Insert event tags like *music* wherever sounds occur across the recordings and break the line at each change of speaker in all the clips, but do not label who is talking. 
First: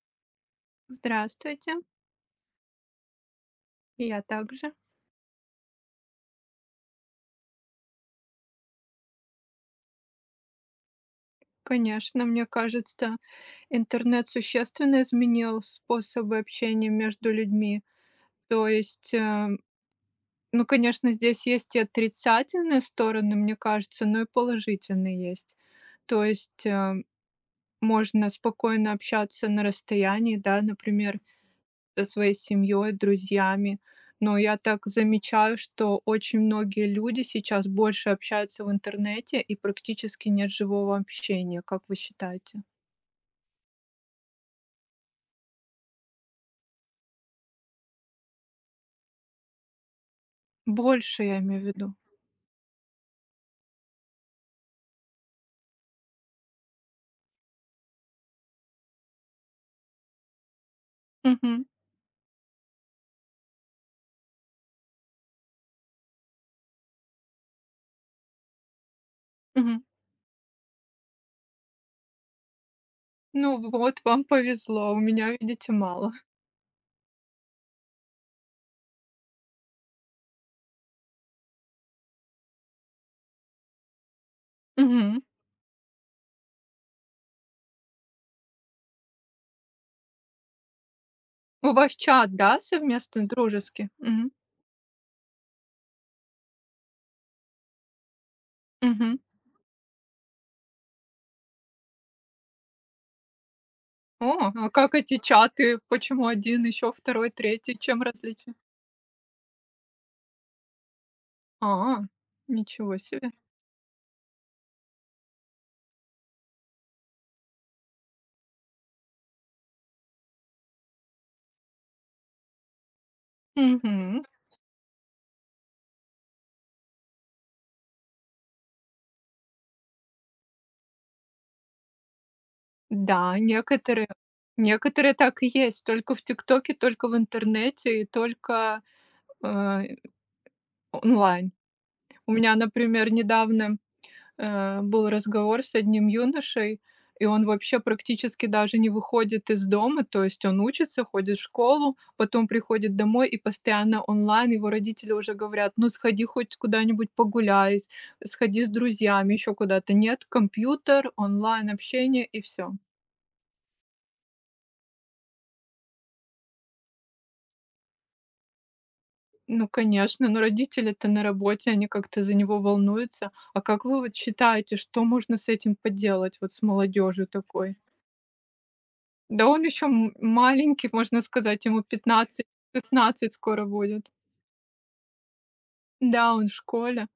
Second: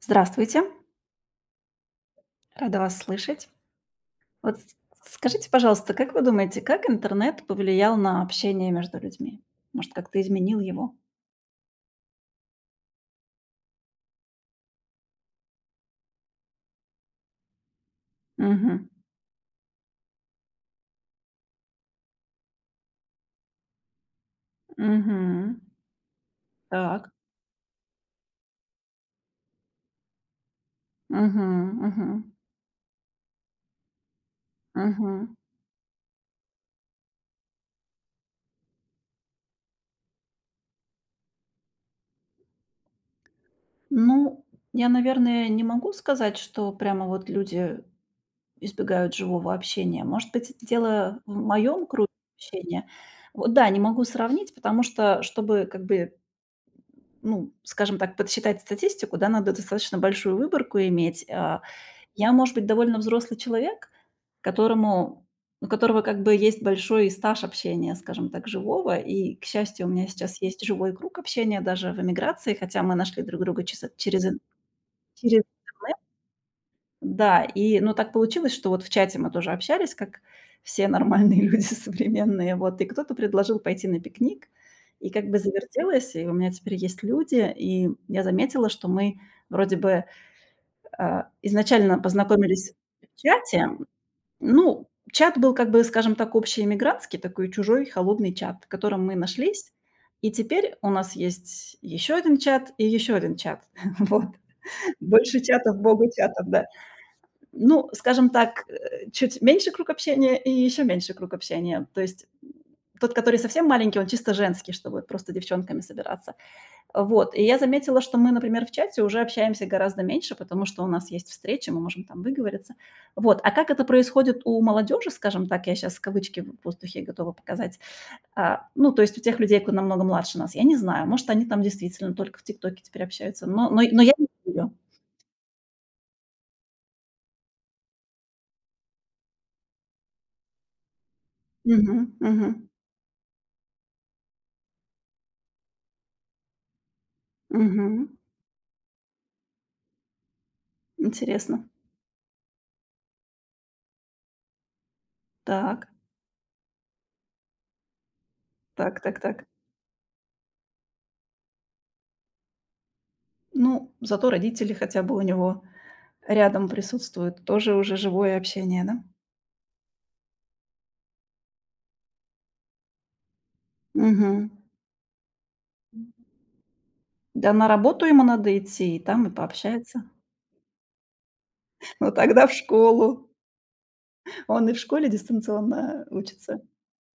Здравствуйте,
Здравствуйте,
рада вас слышать.
я
Вот,
также.
скажите, пожалуйста, как вы думаете, как интернет повлиял на общение между людьми? Может, как-то изменил его?
Конечно, мне кажется, интернет существенно изменил способы общения между людьми. То
Мгм.
есть, ну, конечно, здесь есть и отрицательные стороны, мне кажется, но и положительные есть.
Мгм.
То есть,
Так.
можно спокойно общаться на расстоянии, да, например,
Мгм. Мгм.
своей семьей, друзьями. Но я так
Мгм.
замечаю, что очень многие люди сейчас больше общаются в интернете и практически нет живого общения, как вы считаете?
Ну, я, наверное, не могу сказать, что прямо вот люди избегают живого общения. Может быть, это дело
Больше,
в
я имею в
моем
виду.
круге общения. Вот, да, не могу сравнить, потому что, чтобы как бы ну, скажем так, подсчитать статистику, да, надо достаточно большую выборку иметь.
Мгм.
Я, может быть, довольно взрослый человек, которому у которого как бы есть большой стаж общения, скажем так, живого. И, к
Мгм.
счастью, у меня сейчас есть живой круг общения даже в эмиграции, хотя мы нашли друг
Ну
друга чес-
вот, вам
через, ин-
повезло, у меня,
через
видите,
интернет.
мало.
Да, и, ну, так получилось, что вот в чате мы тоже общались, как все нормальные *laughs* люди современные, вот, и кто-то предложил пойти на пикник, и
Мгм.
как бы завертелось, и у меня теперь есть люди, и я заметила, что мы вроде бы,
У вас
изначально
чат, да,
познакомились в
совместный,
чате.
дружеский? Мгм.
Ну, чат был как бы, скажем так, общий иммигрантский такой чужой холодный чат, в котором мы
Мгм.
нашлись, и теперь у нас есть еще один чат и еще один чат. *laughs* Вот.
О, а как эти
Больше чатов,
чаты?
богу
Почему
чатов,
один,
да.
еще второй, третий?
Ну,
Чем
скажем
различие?
так, чуть меньше круг общения и еще меньше круг общения.
А,
То есть
ничего
тот,
себе.
который совсем маленький, он чисто женский, чтобы просто девчонками собираться. Вот. И я заметила, что мы, например, в чате уже общаемся гораздо меньше, потому что у нас есть встречи, мы можем там выговориться. Вот. А как это
Мгм.
происходит у молодежи, скажем так, я сейчас кавычки в воздухе готова показать. Ну, то есть у тех людей, кто намного младше нас, я не знаю. Может, они там действительно только в ТикТоке теперь
Да,
общаются. Но
некоторые
я не знаю.
некоторые так и есть. Только в "ТикТоке", только в интернете и только, э, онлайн.
Мгм,
У
мгм,
меня, например, недавно, был разговор с одним юношей, и он вообще
мгм.
практически даже не выходит из дома. То есть он учится, ходит в
Интересно.
школу, потом приходит домой и постоянно онлайн. Его родители уже говорят:
Так,
"Ну, сходи хоть куда-нибудь погуляй, сходи с
так, так,
друзьями
так.
еще куда-то". Нет, компьютер, онлайн-общение и все.
Ну, зато родители хотя бы у него рядом присутствуют. Тоже уже живое общение, да?
Ну, конечно, но родители-то на работе, они как-то за него волнуются. А как вы вот
Мгм.
считаете, что можно с этим поделать, вот с молодежью
Да, на
такой?
работу ему надо идти, и там и
Да он еще
пообщается.
маленький, можно сказать, ему
*laughs* Но тогда в школу.
15-16 скоро будет.
Он и в школе дистанционно
Да, он в
учится.
школе.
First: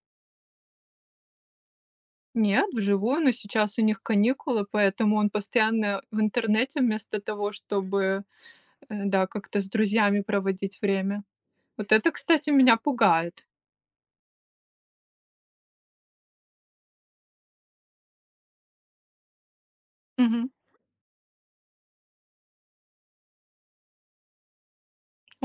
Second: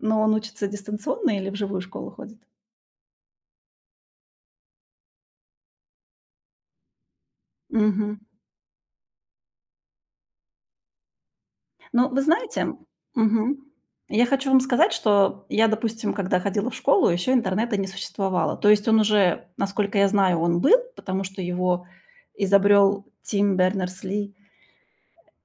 Но он учится дистанционно или в живую школу ходит?
Нет, вживую, но сейчас у них каникулы, поэтому он постоянно в интернете вместо того,
Мгм.
чтобы, да, как-то с друзьями проводить время. Вот
Ну,
это,
вы
кстати,
знаете.
меня пугает.
Мгм. Я хочу вам сказать, что я, допустим, когда ходила в школу, еще интернета не существовало. То есть он уже, насколько я знаю,
Мгм.
он был, потому что его изобрел Тим Бернерс-Ли.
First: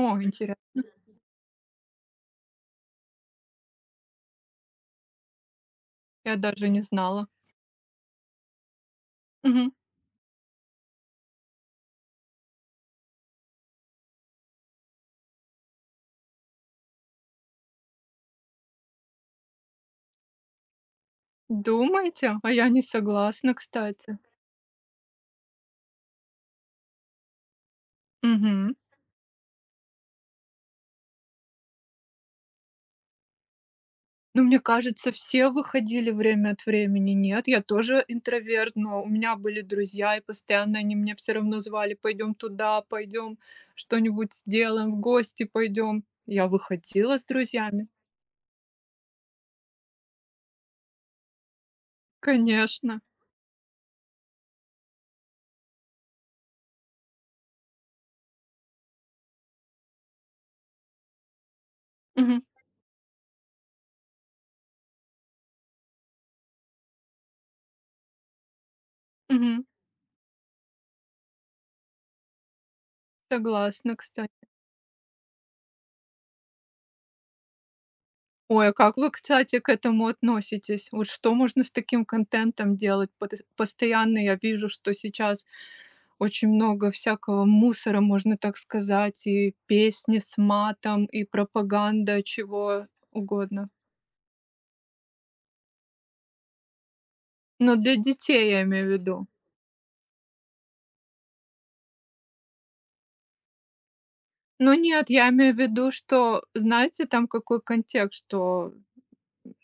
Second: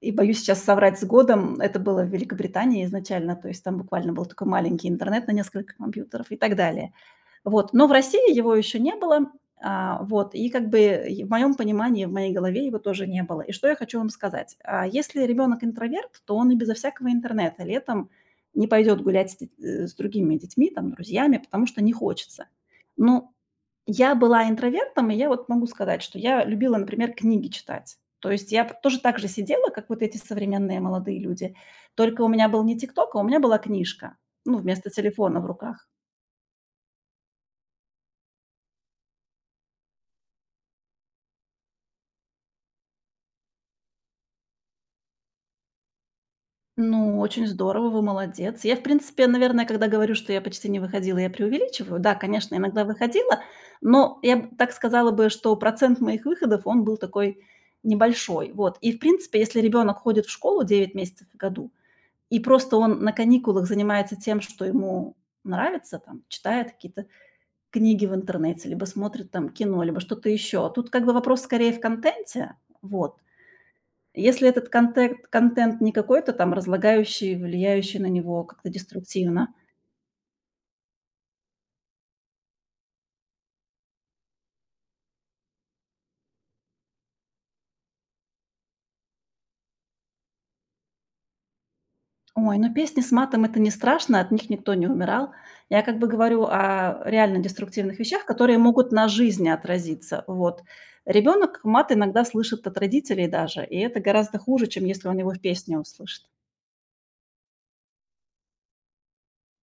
И боюсь сейчас
интересно,
соврать с годом. Это было в Великобритании изначально, то есть там буквально был такой маленький интернет на несколько компьютеров
я
и так
даже не
далее.
знала.
Вот, но в России его еще не было.
Мгм.
Вот, и как бы и в моем понимании, в моей голове его тоже не было. И что я хочу вам сказать. Если ребенок интроверт, то он и безо всякого интернета летом не пойдет гулять с другими детьми, там, друзьями, потому что не
Думаете?
хочется.
А я не
Ну,
согласна,
я
кстати.
была интровертом, и я вот могу сказать, что я любила, например, книги читать. То есть я
Мгм.
п- тоже так же сидела, как вот эти современные молодые люди. Только у меня был не ТикТок, а у меня была книжка.
Ну, мне
Ну, вместо
кажется,
телефона в
все
руках.
выходили время от времени. Нет, я тоже интроверт, но у меня были друзья, и постоянно они меня все равно звали: "Пойдем туда, пойдем что-нибудь сделаем, в гости пойдем". Я выходила
Ну,
с
очень
друзьями.
здорово, вы молодец. Я, в принципе, наверное, когда говорю, что я почти не выходила, я преувеличиваю. Да, конечно, иногда
Конечно.
выходила, но я б так сказала бы, что процент моих выходов, он был такой небольшой. Вот. И, в принципе, если ребенок ходит в школу 9 месяцев в году, и
Мгм,
просто он на каникулах занимается тем, что ему нравится, там, читает какие-то книги в интернете, либо смотрит там
мгм.
кино, либо что-то еще. Тут как бы вопрос скорее в контенте, вот.
Согласна, кстати.
Если этот контент не какой-то там разлагающий, влияющий на него
Ой,
как-то
а как вы,
деструктивно.
кстати, к этому относитесь? Вот что можно с таким контентом делать? Пот постоянно я вижу, что сейчас очень много всякого мусора, можно так сказать, и песни с матом, и пропаганда
Ой, ну
чего
песни с матом — это
угодно.
не страшно, от них никто не умирал. Я как бы говорю о реально
Но для
деструктивных вещах,
детей
которые
я имею в
могут на
виду.
жизни отразиться. Вот. Ребенок мат иногда слышит от родителей даже, и это гораздо хуже,
Ну
чем если
нет,
он
я
его в
имею в
песне
виду,
услышит.
что, знаете, там какой контекст, что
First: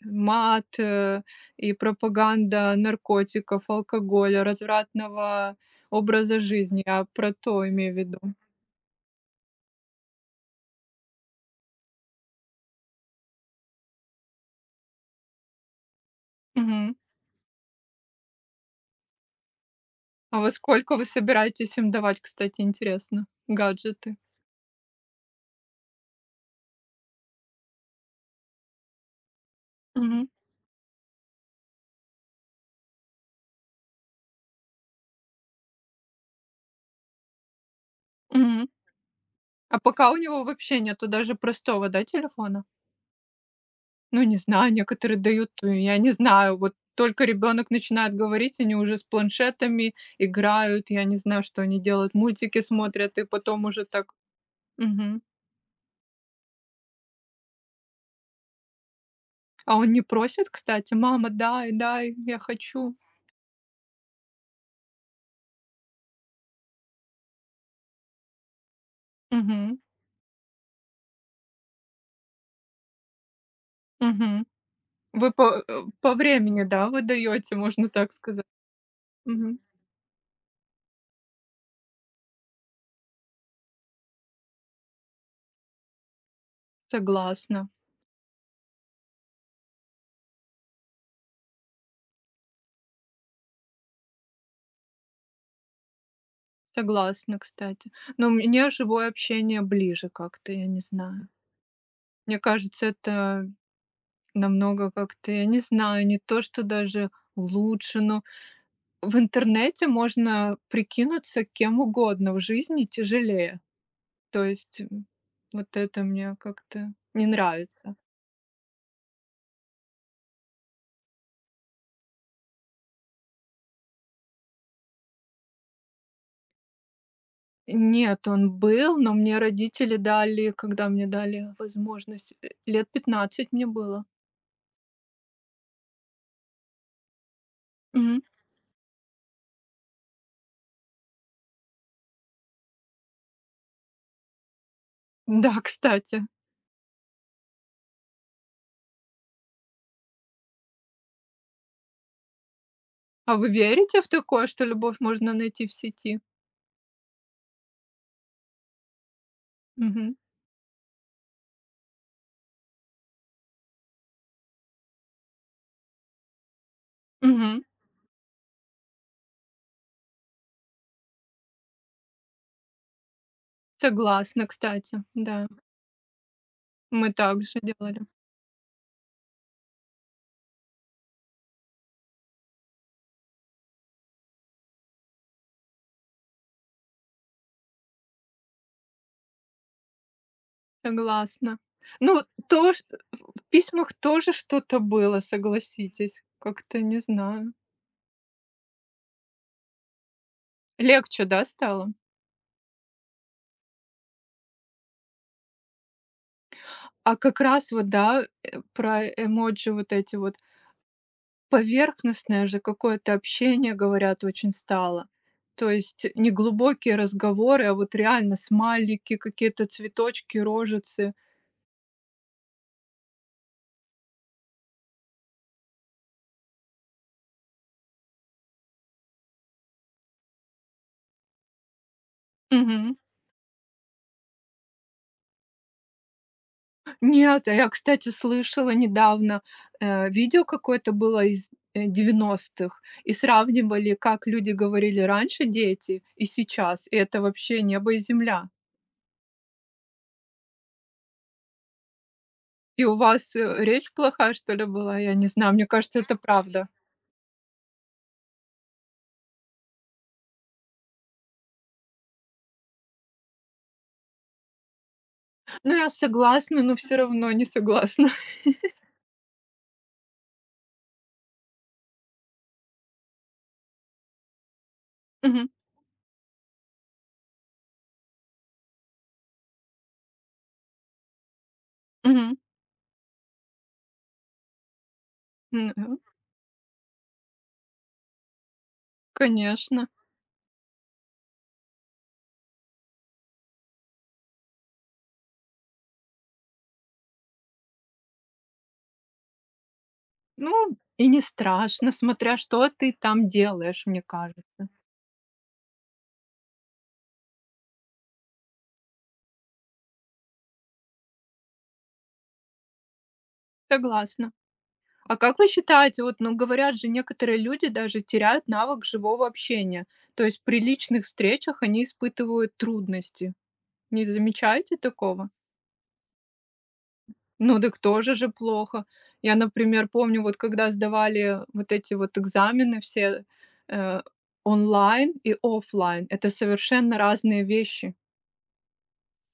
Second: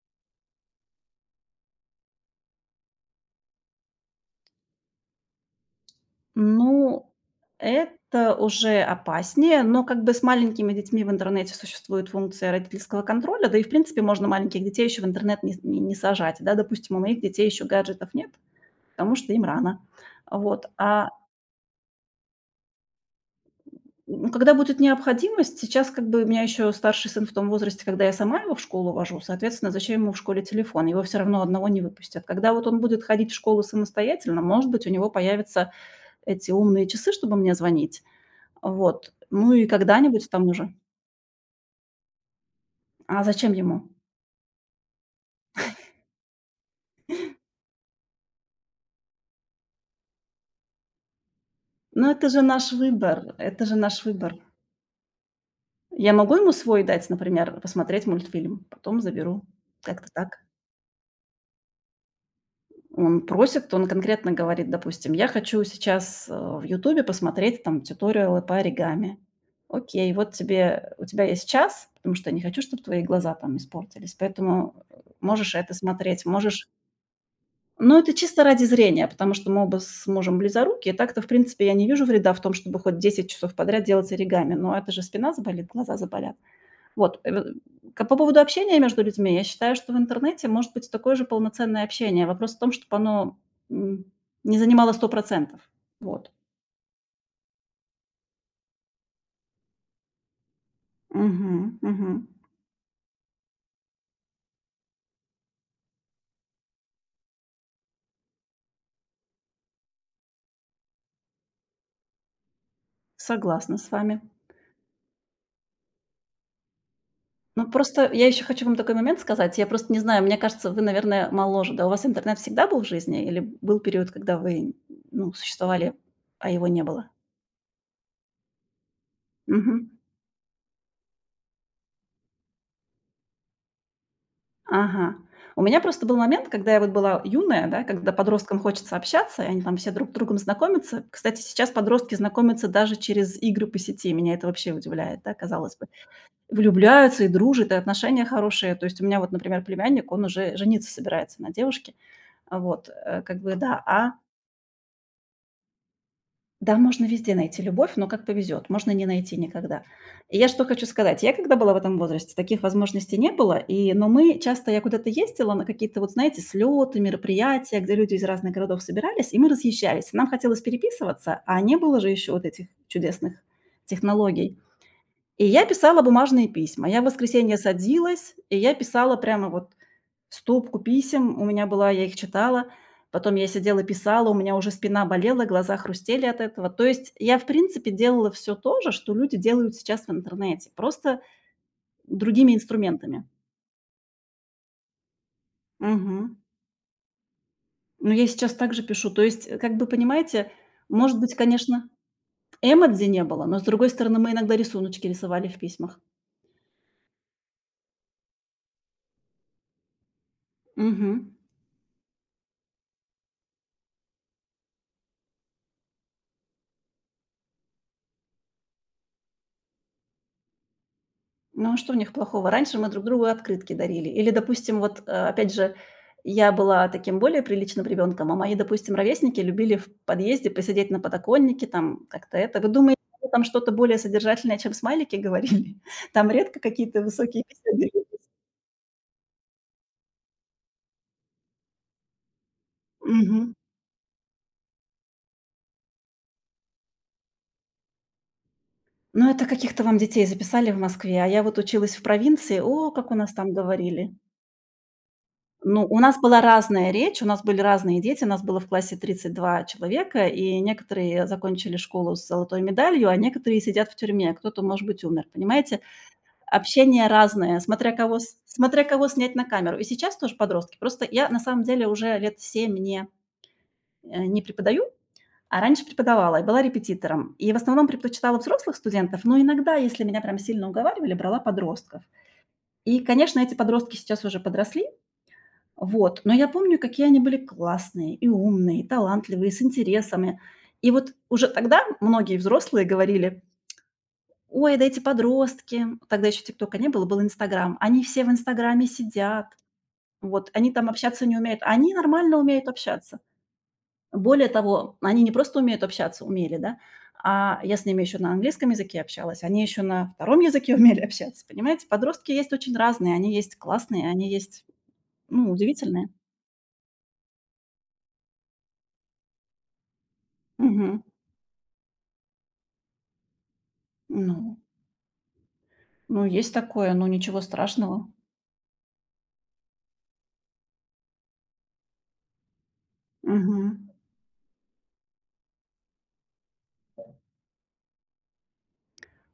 мат и пропаганда наркотиков, алкоголя, развратного образа жизни. Я
Ну,
про то имею в виду.
это уже опаснее, но как бы с маленькими детьми в интернете существует функция родительского контроля, да и в принципе можно маленьких детей еще в интернет не, не, не сажать, да,
Мгм.
допустим, у моих детей еще гаджетов нет, потому что им рано,
А во
вот,
сколько вы
а
собираетесь им давать, кстати, интересно, гаджеты?
ну, когда будет необходимость, сейчас как бы у меня еще старший сын в том возрасте, когда я сама его в школу вожу, соответственно, зачем ему в
Мгм.
школе телефон, его все равно одного не выпустят. Когда вот он будет ходить в школу самостоятельно, может быть, у него появятся эти умные часы, чтобы мне звонить.
Мгм.
Вот. Ну и
А пока у
когда-нибудь
него
там уже.
вообще нету даже простого, да, телефона?
А зачем ему?
Ну, не знаю, некоторые дают, я не знаю, вот только ребенок начинает говорить, они уже с планшетами играют, я не знаю, что они
Ну,
делают,
это же
мультики
наш
смотрят, и
выбор,
потом
это же
уже
наш
так.
выбор.
Мгм.
Я могу ему свой дать, например, посмотреть мультфильм, потом заберу.
А он не
Как-то так.
просит, кстати: "Мама, дай, дай, я хочу".
Он просит, он конкретно говорит, допустим, я хочу сейчас в "Ютубе" посмотреть там тьюториалы по оригами.
Мгм,
Окей, вот тебе, у тебя есть час, потому что я не хочу, чтобы твои глаза там испортились,
мгм.
поэтому,
Вы
можешь
по
это
по
смотреть,
времени,
можешь.
да, вы даёте, можно
Но
так
это чисто
сказать?
ради зрения, потому что
Мгм.
мы оба с мужем близоруки, и так-то, в принципе, я не вижу вреда в том, чтобы хоть 10 часов подряд делать оригами, но это же спина заболит, глаза заболят. Вот. Э,
Согласна,
к по поводу общения между людьми, я считаю, что в интернете может быть такое же полноценное общение. Вопрос в том, чтобы оно, м, не занимало 100%. Вот.
согласна, кстати. Но мне живое общение ближе как-то, я не знаю.
Мгм, мгм.
Мне кажется, это намного как-то, я не знаю, не то, что даже лучше, но в интернете можно прикинуться кем угодно, в жизни тяжелее.
Согласна с вами.
То есть м, вот это мне как-то не
Ну,
нравится.
просто я еще хочу вам такой момент сказать. Я просто не знаю, мне кажется, вы, наверное, моложе. Да, у вас интернет всегда был в жизни или был период, когда вы, ну, существовали, а его не было?
Нет, он был, но мне
Мгм.
родители дали, когда мне дали возможность, лет 15 мне было.
Ага. У меня просто был момент, когда я вот была юная, да, когда
Мгм.
подросткам хочется общаться, и они там все друг с другом знакомятся. Кстати, сейчас подростки знакомятся даже через игры по сети. Меня это вообще удивляет, да,
Да, *laughs*
казалось бы.
кстати.
Влюбляются и дружат, и отношения хорошие. То есть у меня вот, например, племянник, он уже жениться собирается на девушке. Вот,
А
как
вы
бы, да.
верите в
А,
такое, что любовь можно найти в сети?
да, можно везде найти любовь, но как повезет, можно не найти никогда.
Мгм.
И я что хочу сказать. Я когда была в этом возрасте, таких возможностей не было. И, но мы часто, я куда-то ездила на какие-то, вот знаете, слеты,
Мгм.
мероприятия, где люди из разных городов собирались, и мы разъезжались. Нам хотелось переписываться, а не было же еще вот этих чудесных
Согласна,
технологий.
кстати,
И
да.
я писала бумажные письма. Я в
Мы так
воскресенье
же делали.
садилась, и я писала прямо вот стопку писем у меня была, я их читала. Потом я сидела писала, у меня уже спина болела, глаза хрустели от этого. То есть я, в принципе, делала все то же, что люди делают сейчас в интернете, просто
Согласна. Ну, вот
другими
то, ш
инструментами.
в письмах тоже что-то было, согласитесь.
Мгм.
Как-то не знаю.
Но я сейчас также пишу. То есть, как бы, понимаете, может
Легче,
быть,
да,
конечно,
стало?
эмодзи не было, но, с другой стороны, мы иногда рисуночки рисовали в письмах.
А как раз вот, да, про эмоджи вот эти вот.
Мгм.
Поверхностное же какое-то общение, говорят, очень стало. То есть не глубокие разговоры, а вот реально смайлики, какие-то цветочки, рожицы.
Ну, а что в них плохого? Раньше мы друг другу открытки дарили. Или, допустим, вот, опять же, я была таким более приличным ребенком, а мои, допустим, ровесники любили в подъезде посидеть на подоконнике, там как-то это. Вы думаете, они там что-то более содержательное, чем смайлики говорили? *laughs* Там редко какие-то высокие
Нет, а я,
беседы.
кстати, слышала недавно, видео какое-то было из, 90-х и
Мгм.
сравнивали, как люди говорили раньше, дети, и сейчас. И это вообще небо и земля.
Ну, это каких-то вам детей записали в Москве, а я вот училась в провинции.
И
О,
у
как у
вас,
нас там
речь
говорили.
плохая, что ли, была? Я не знаю, мне
Ну,
кажется,
у
это
нас была
правда.
разная речь, у нас были разные дети, у нас было в классе 32 человека, и некоторые закончили школу с золотой медалью, а некоторые сидят в тюрьме, кто-то, может быть, умер,
Ну,
понимаете?
я согласна, но все
Общение
равно не
разное, смотря
согласна.
кого,
*laughs*
смотря кого снять на камеру. И сейчас тоже подростки. Просто я, на самом деле, уже лет 7 не преподаю,
Мгм,
а раньше преподавала и была репетитором. И в основном предпочитала взрослых студентов, но иногда, если меня прям сильно уговаривали, брала подростков.
мгм.
И, конечно, эти подростки сейчас уже подросли,
М, ага,
вот, но я помню, какие они были классные и умные, и талантливые, с
конечно.
интересами. И вот уже тогда многие взрослые говорили: "Ой, да эти подростки". Тогда еще "Тиктока" не было, был "Инстаграм". Они все в "Инстаграме" сидят, вот, они
Ну,
там
и не
общаться не умеют. А
страшно,
они
смотря
нормально умеют
что ты
общаться.
там делаешь, мне
Более
кажется.
того, они не просто умеют общаться, умели, да, а я с ними еще на английском языке общалась, они еще на втором языке *laughs* умели общаться, понимаете? Подростки есть очень разные, они есть классные, они
Согласна.
есть,
А как вы
ну,
считаете,
удивительные.
вот, ну, говорят же, некоторые люди даже теряют навык живого общения. То есть при
Мгм.
личных встречах они испытывают трудности. Не
Ну
замечаете такого?
Ну, есть такое, ну, ничего
Ну, так
страшного.
тоже же плохо. Я, например, помню, вот когда сдавали вот эти вот экзамены все
Мгм.
э, онлайн и оффлайн, это совершенно разные вещи.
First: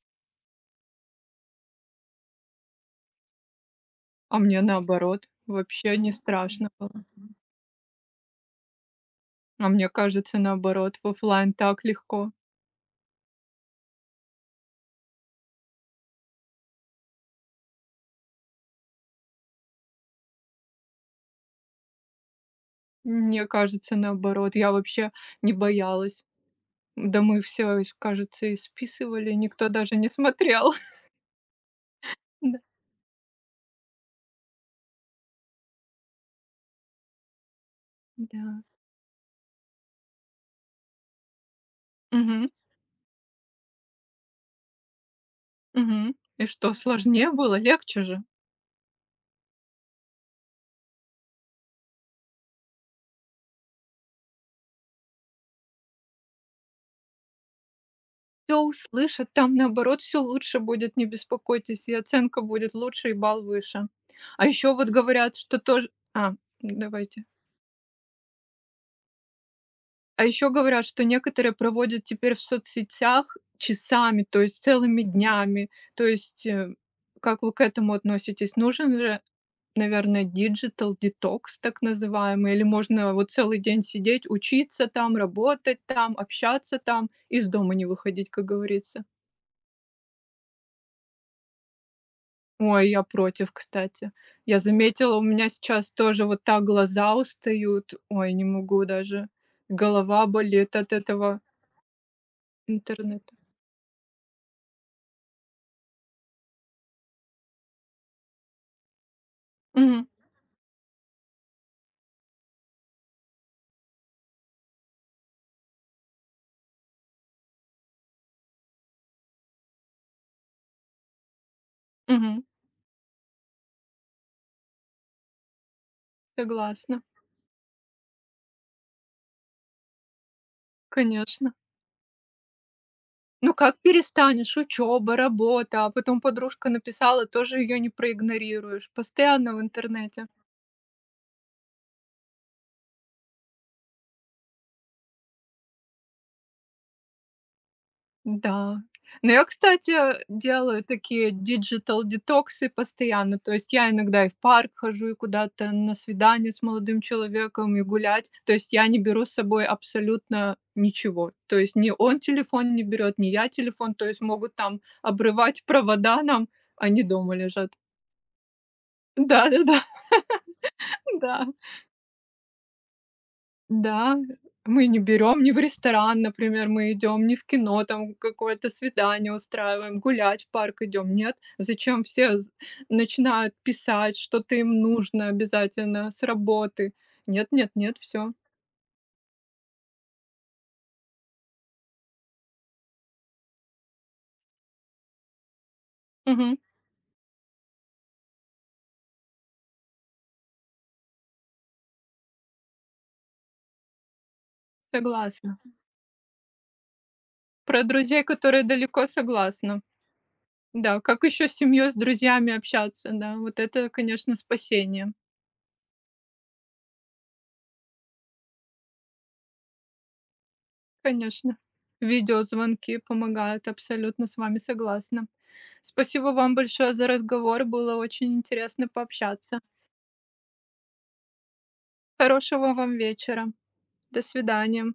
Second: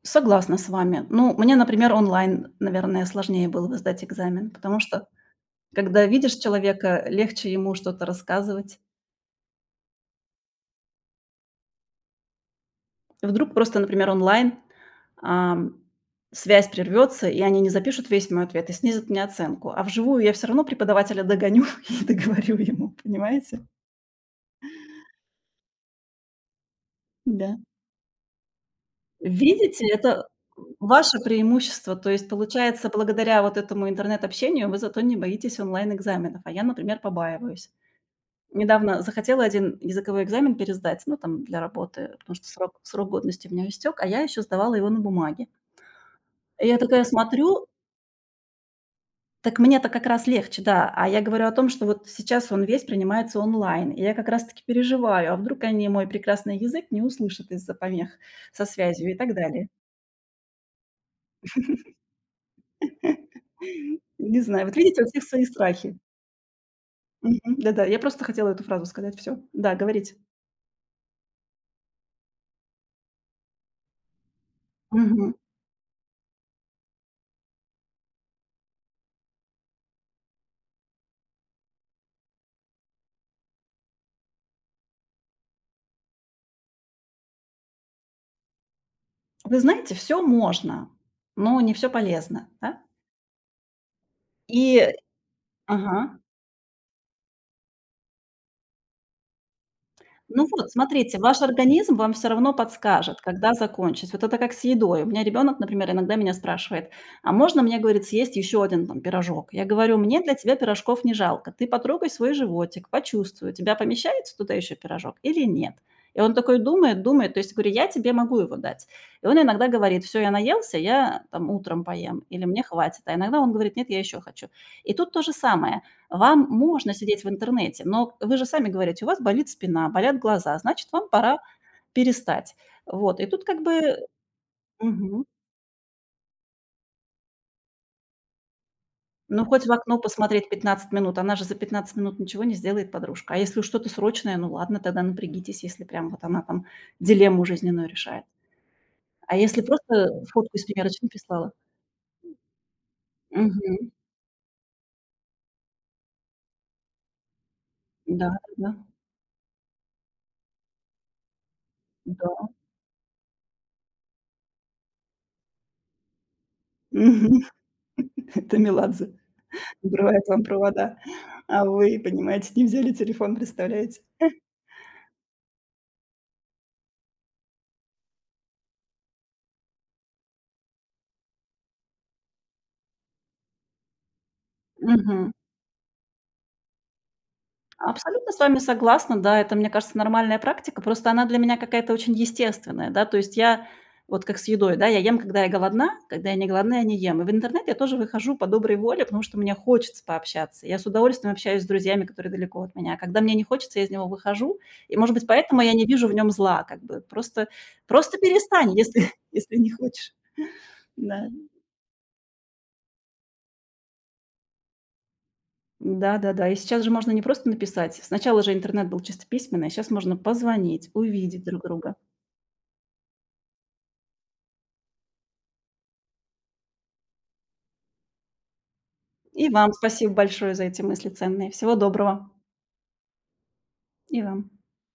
Согласна с вами. Ну, мне, например, онлайн, наверное, сложнее было бы сдать
А
экзамен,
мне
потому что,
наоборот, вообще
когда
не
видишь
страшно было.
человека, легче ему что-то рассказывать.
А мне кажется, наоборот, в оффлайн так легко.
Вдруг просто, например, онлайн, ам, связь прервется, и они не запишут весь мой ответ и снизят мне оценку. А вживую я все равно преподавателя догоню *laughs* и договорю ему,
Мне
понимаете?
кажется, наоборот, я вообще не боялась. Да мы
Да.
все, кажется, и списывали, никто
Видите,
даже не
это
смотрел. *laughs*
ваше преимущество. То есть,
Да,
получается, благодаря вот этому интернет-общению вы зато не боитесь онлайн-экзаменов, а я, например, побаиваюсь.
да.
Недавно захотела один языковой экзамен пересдать, ну, там, для работы, потому
Мгм,
что срок годности у меня истек, а я еще сдавала его на бумаге.
мгм. И
И
что,
я такая
сложнее было?
смотрю,
Легче же?
так мне-то как раз легче, да, а я говорю о том, что вот сейчас он весь принимается онлайн, и я как раз таки переживаю, а вдруг они мой прекрасный язык не услышат из-за помех
Все
со связью и
услышат,
так
там,
далее.
наоборот, все лучше будет, не беспокойтесь, и оценка будет лучше, и балл выше.
Не
А
знаю.
еще
Вот
вот
видите, у всех
говорят,
свои
что тоже
страхи.
А, давайте.
Мгм. Да-да, я просто хотела эту фразу сказать. Все. Да, говорите.
А еще говорят, что некоторые проводят теперь в соцсетях часами, то есть целыми
Мгм.
днями. То есть, как вы к этому относитесь? Нужен же, наверное, digital detox, так называемый, или можно вот целый день сидеть, учиться там, работать там, общаться там, из дома не выходить, как говорится?
Вы знаете, все можно, но не все полезно, да?
Ой, я против, кстати. Я
И
заметила, у меня сейчас
ага.
тоже вот так глаза устают. Ой, не могу даже. Голова
Ну вот,
болит от
смотрите,
этого
ваш организм вам все равно подскажет,
интернета.
когда закончить. Вот это как с едой. У меня ребенок, например, иногда меня спрашивает: "А можно мне, говорит, съесть еще один там пирожок?" Я говорю:
Мгм.
"Мне для тебя пирожков не жалко. Ты потрогай свой животик, почувствуй, у тебя помещается туда еще пирожок или нет?" И он такой думает, думает. То есть говорю: "Я тебе могу его дать". И он иногда говорит: "Все, я наелся, я там утром поем"
Мгм.
или "Мне хватит". А иногда он говорит: "Нет, я еще хочу". И тут то же самое. Вам можно
Согласна,
сидеть в интернете, но вы же сами говорите, у вас болит спина, болят глаза, значит, вам пора
конечно.
перестать. Вот, и тут
Ну
как
как
бы.
перестанешь? Учеба,
Мгм.
работа, а потом подружка написала, тоже ее не проигнорируешь.
Ну,
Постоянно в
хоть в окно
интернете.
посмотреть 15 минут, она же за 15 минут ничего не сделает, подружка. А если уж что-то срочное, ну ладно, тогда напрягитесь, если прям вот она там дилемму жизненную решает.
Да. Но
А
я,
если
кстати,
просто фотку из
делаю
примерочной
такие
прислала?
диджитал-детоксы постоянно. То есть я
Мгм.
иногда и в парк хожу, и куда-то на свидание с молодым человеком, и гулять.
Да,
То
да,
есть я не беру с собой абсолютно ничего. То есть ни он
да.
телефон не берет, ни я телефон. То есть могут там обрывать провода нам,
Мгм.
они дома
*laughs*
лежат.
Это Меладзе
Да-да-да.
обрывает вам провода,
Да,
а вы, понимаете, не взяли телефон, представляете?
да. Мы не берем не в ресторан, например, мы идем, не в кино, там какое-то свидание устраиваем, гулять в парк идем. Нет, зачем все начинают писать, что-то им нужно
Мгм.
обязательно с работы. Нет, нет, нет,
Абсолютно
все.
с вами согласна, да, это, мне кажется, нормальная практика, просто она для меня какая-то очень естественная, да, то есть я вот как с едой, да, я ем, когда я голодна, когда я не
Мгм.
голодна, я не ем. И в интернет я тоже выхожу по доброй воле, потому что мне хочется пообщаться. Я с удовольствием общаюсь с друзьями, которые далеко от меня. А когда мне не хочется, я из него выхожу, и, может быть,
Согласна.
поэтому я не вижу в нем зла, как бы. Просто,
Про
просто
друзей, которые
перестань,
далеко,
если, *laughs* если не
согласна.
хочешь.
Да, как
Да.
еще с семьей, с друзьями общаться, да, вот это, конечно, спасение.
Да, да, да. И сейчас же можно не просто написать. Сначала же интернет был чисто письменный, а сейчас можно позвонить, увидеть
Конечно.
друг друга.
Видеозвонки помогают, абсолютно с вами согласна. Спасибо вам большое за разговор, было очень интересно
И
пообщаться.
вам спасибо большое за эти мысли ценные. Всего доброго.
Хорошего вам вечера. До
И вам.
свидания.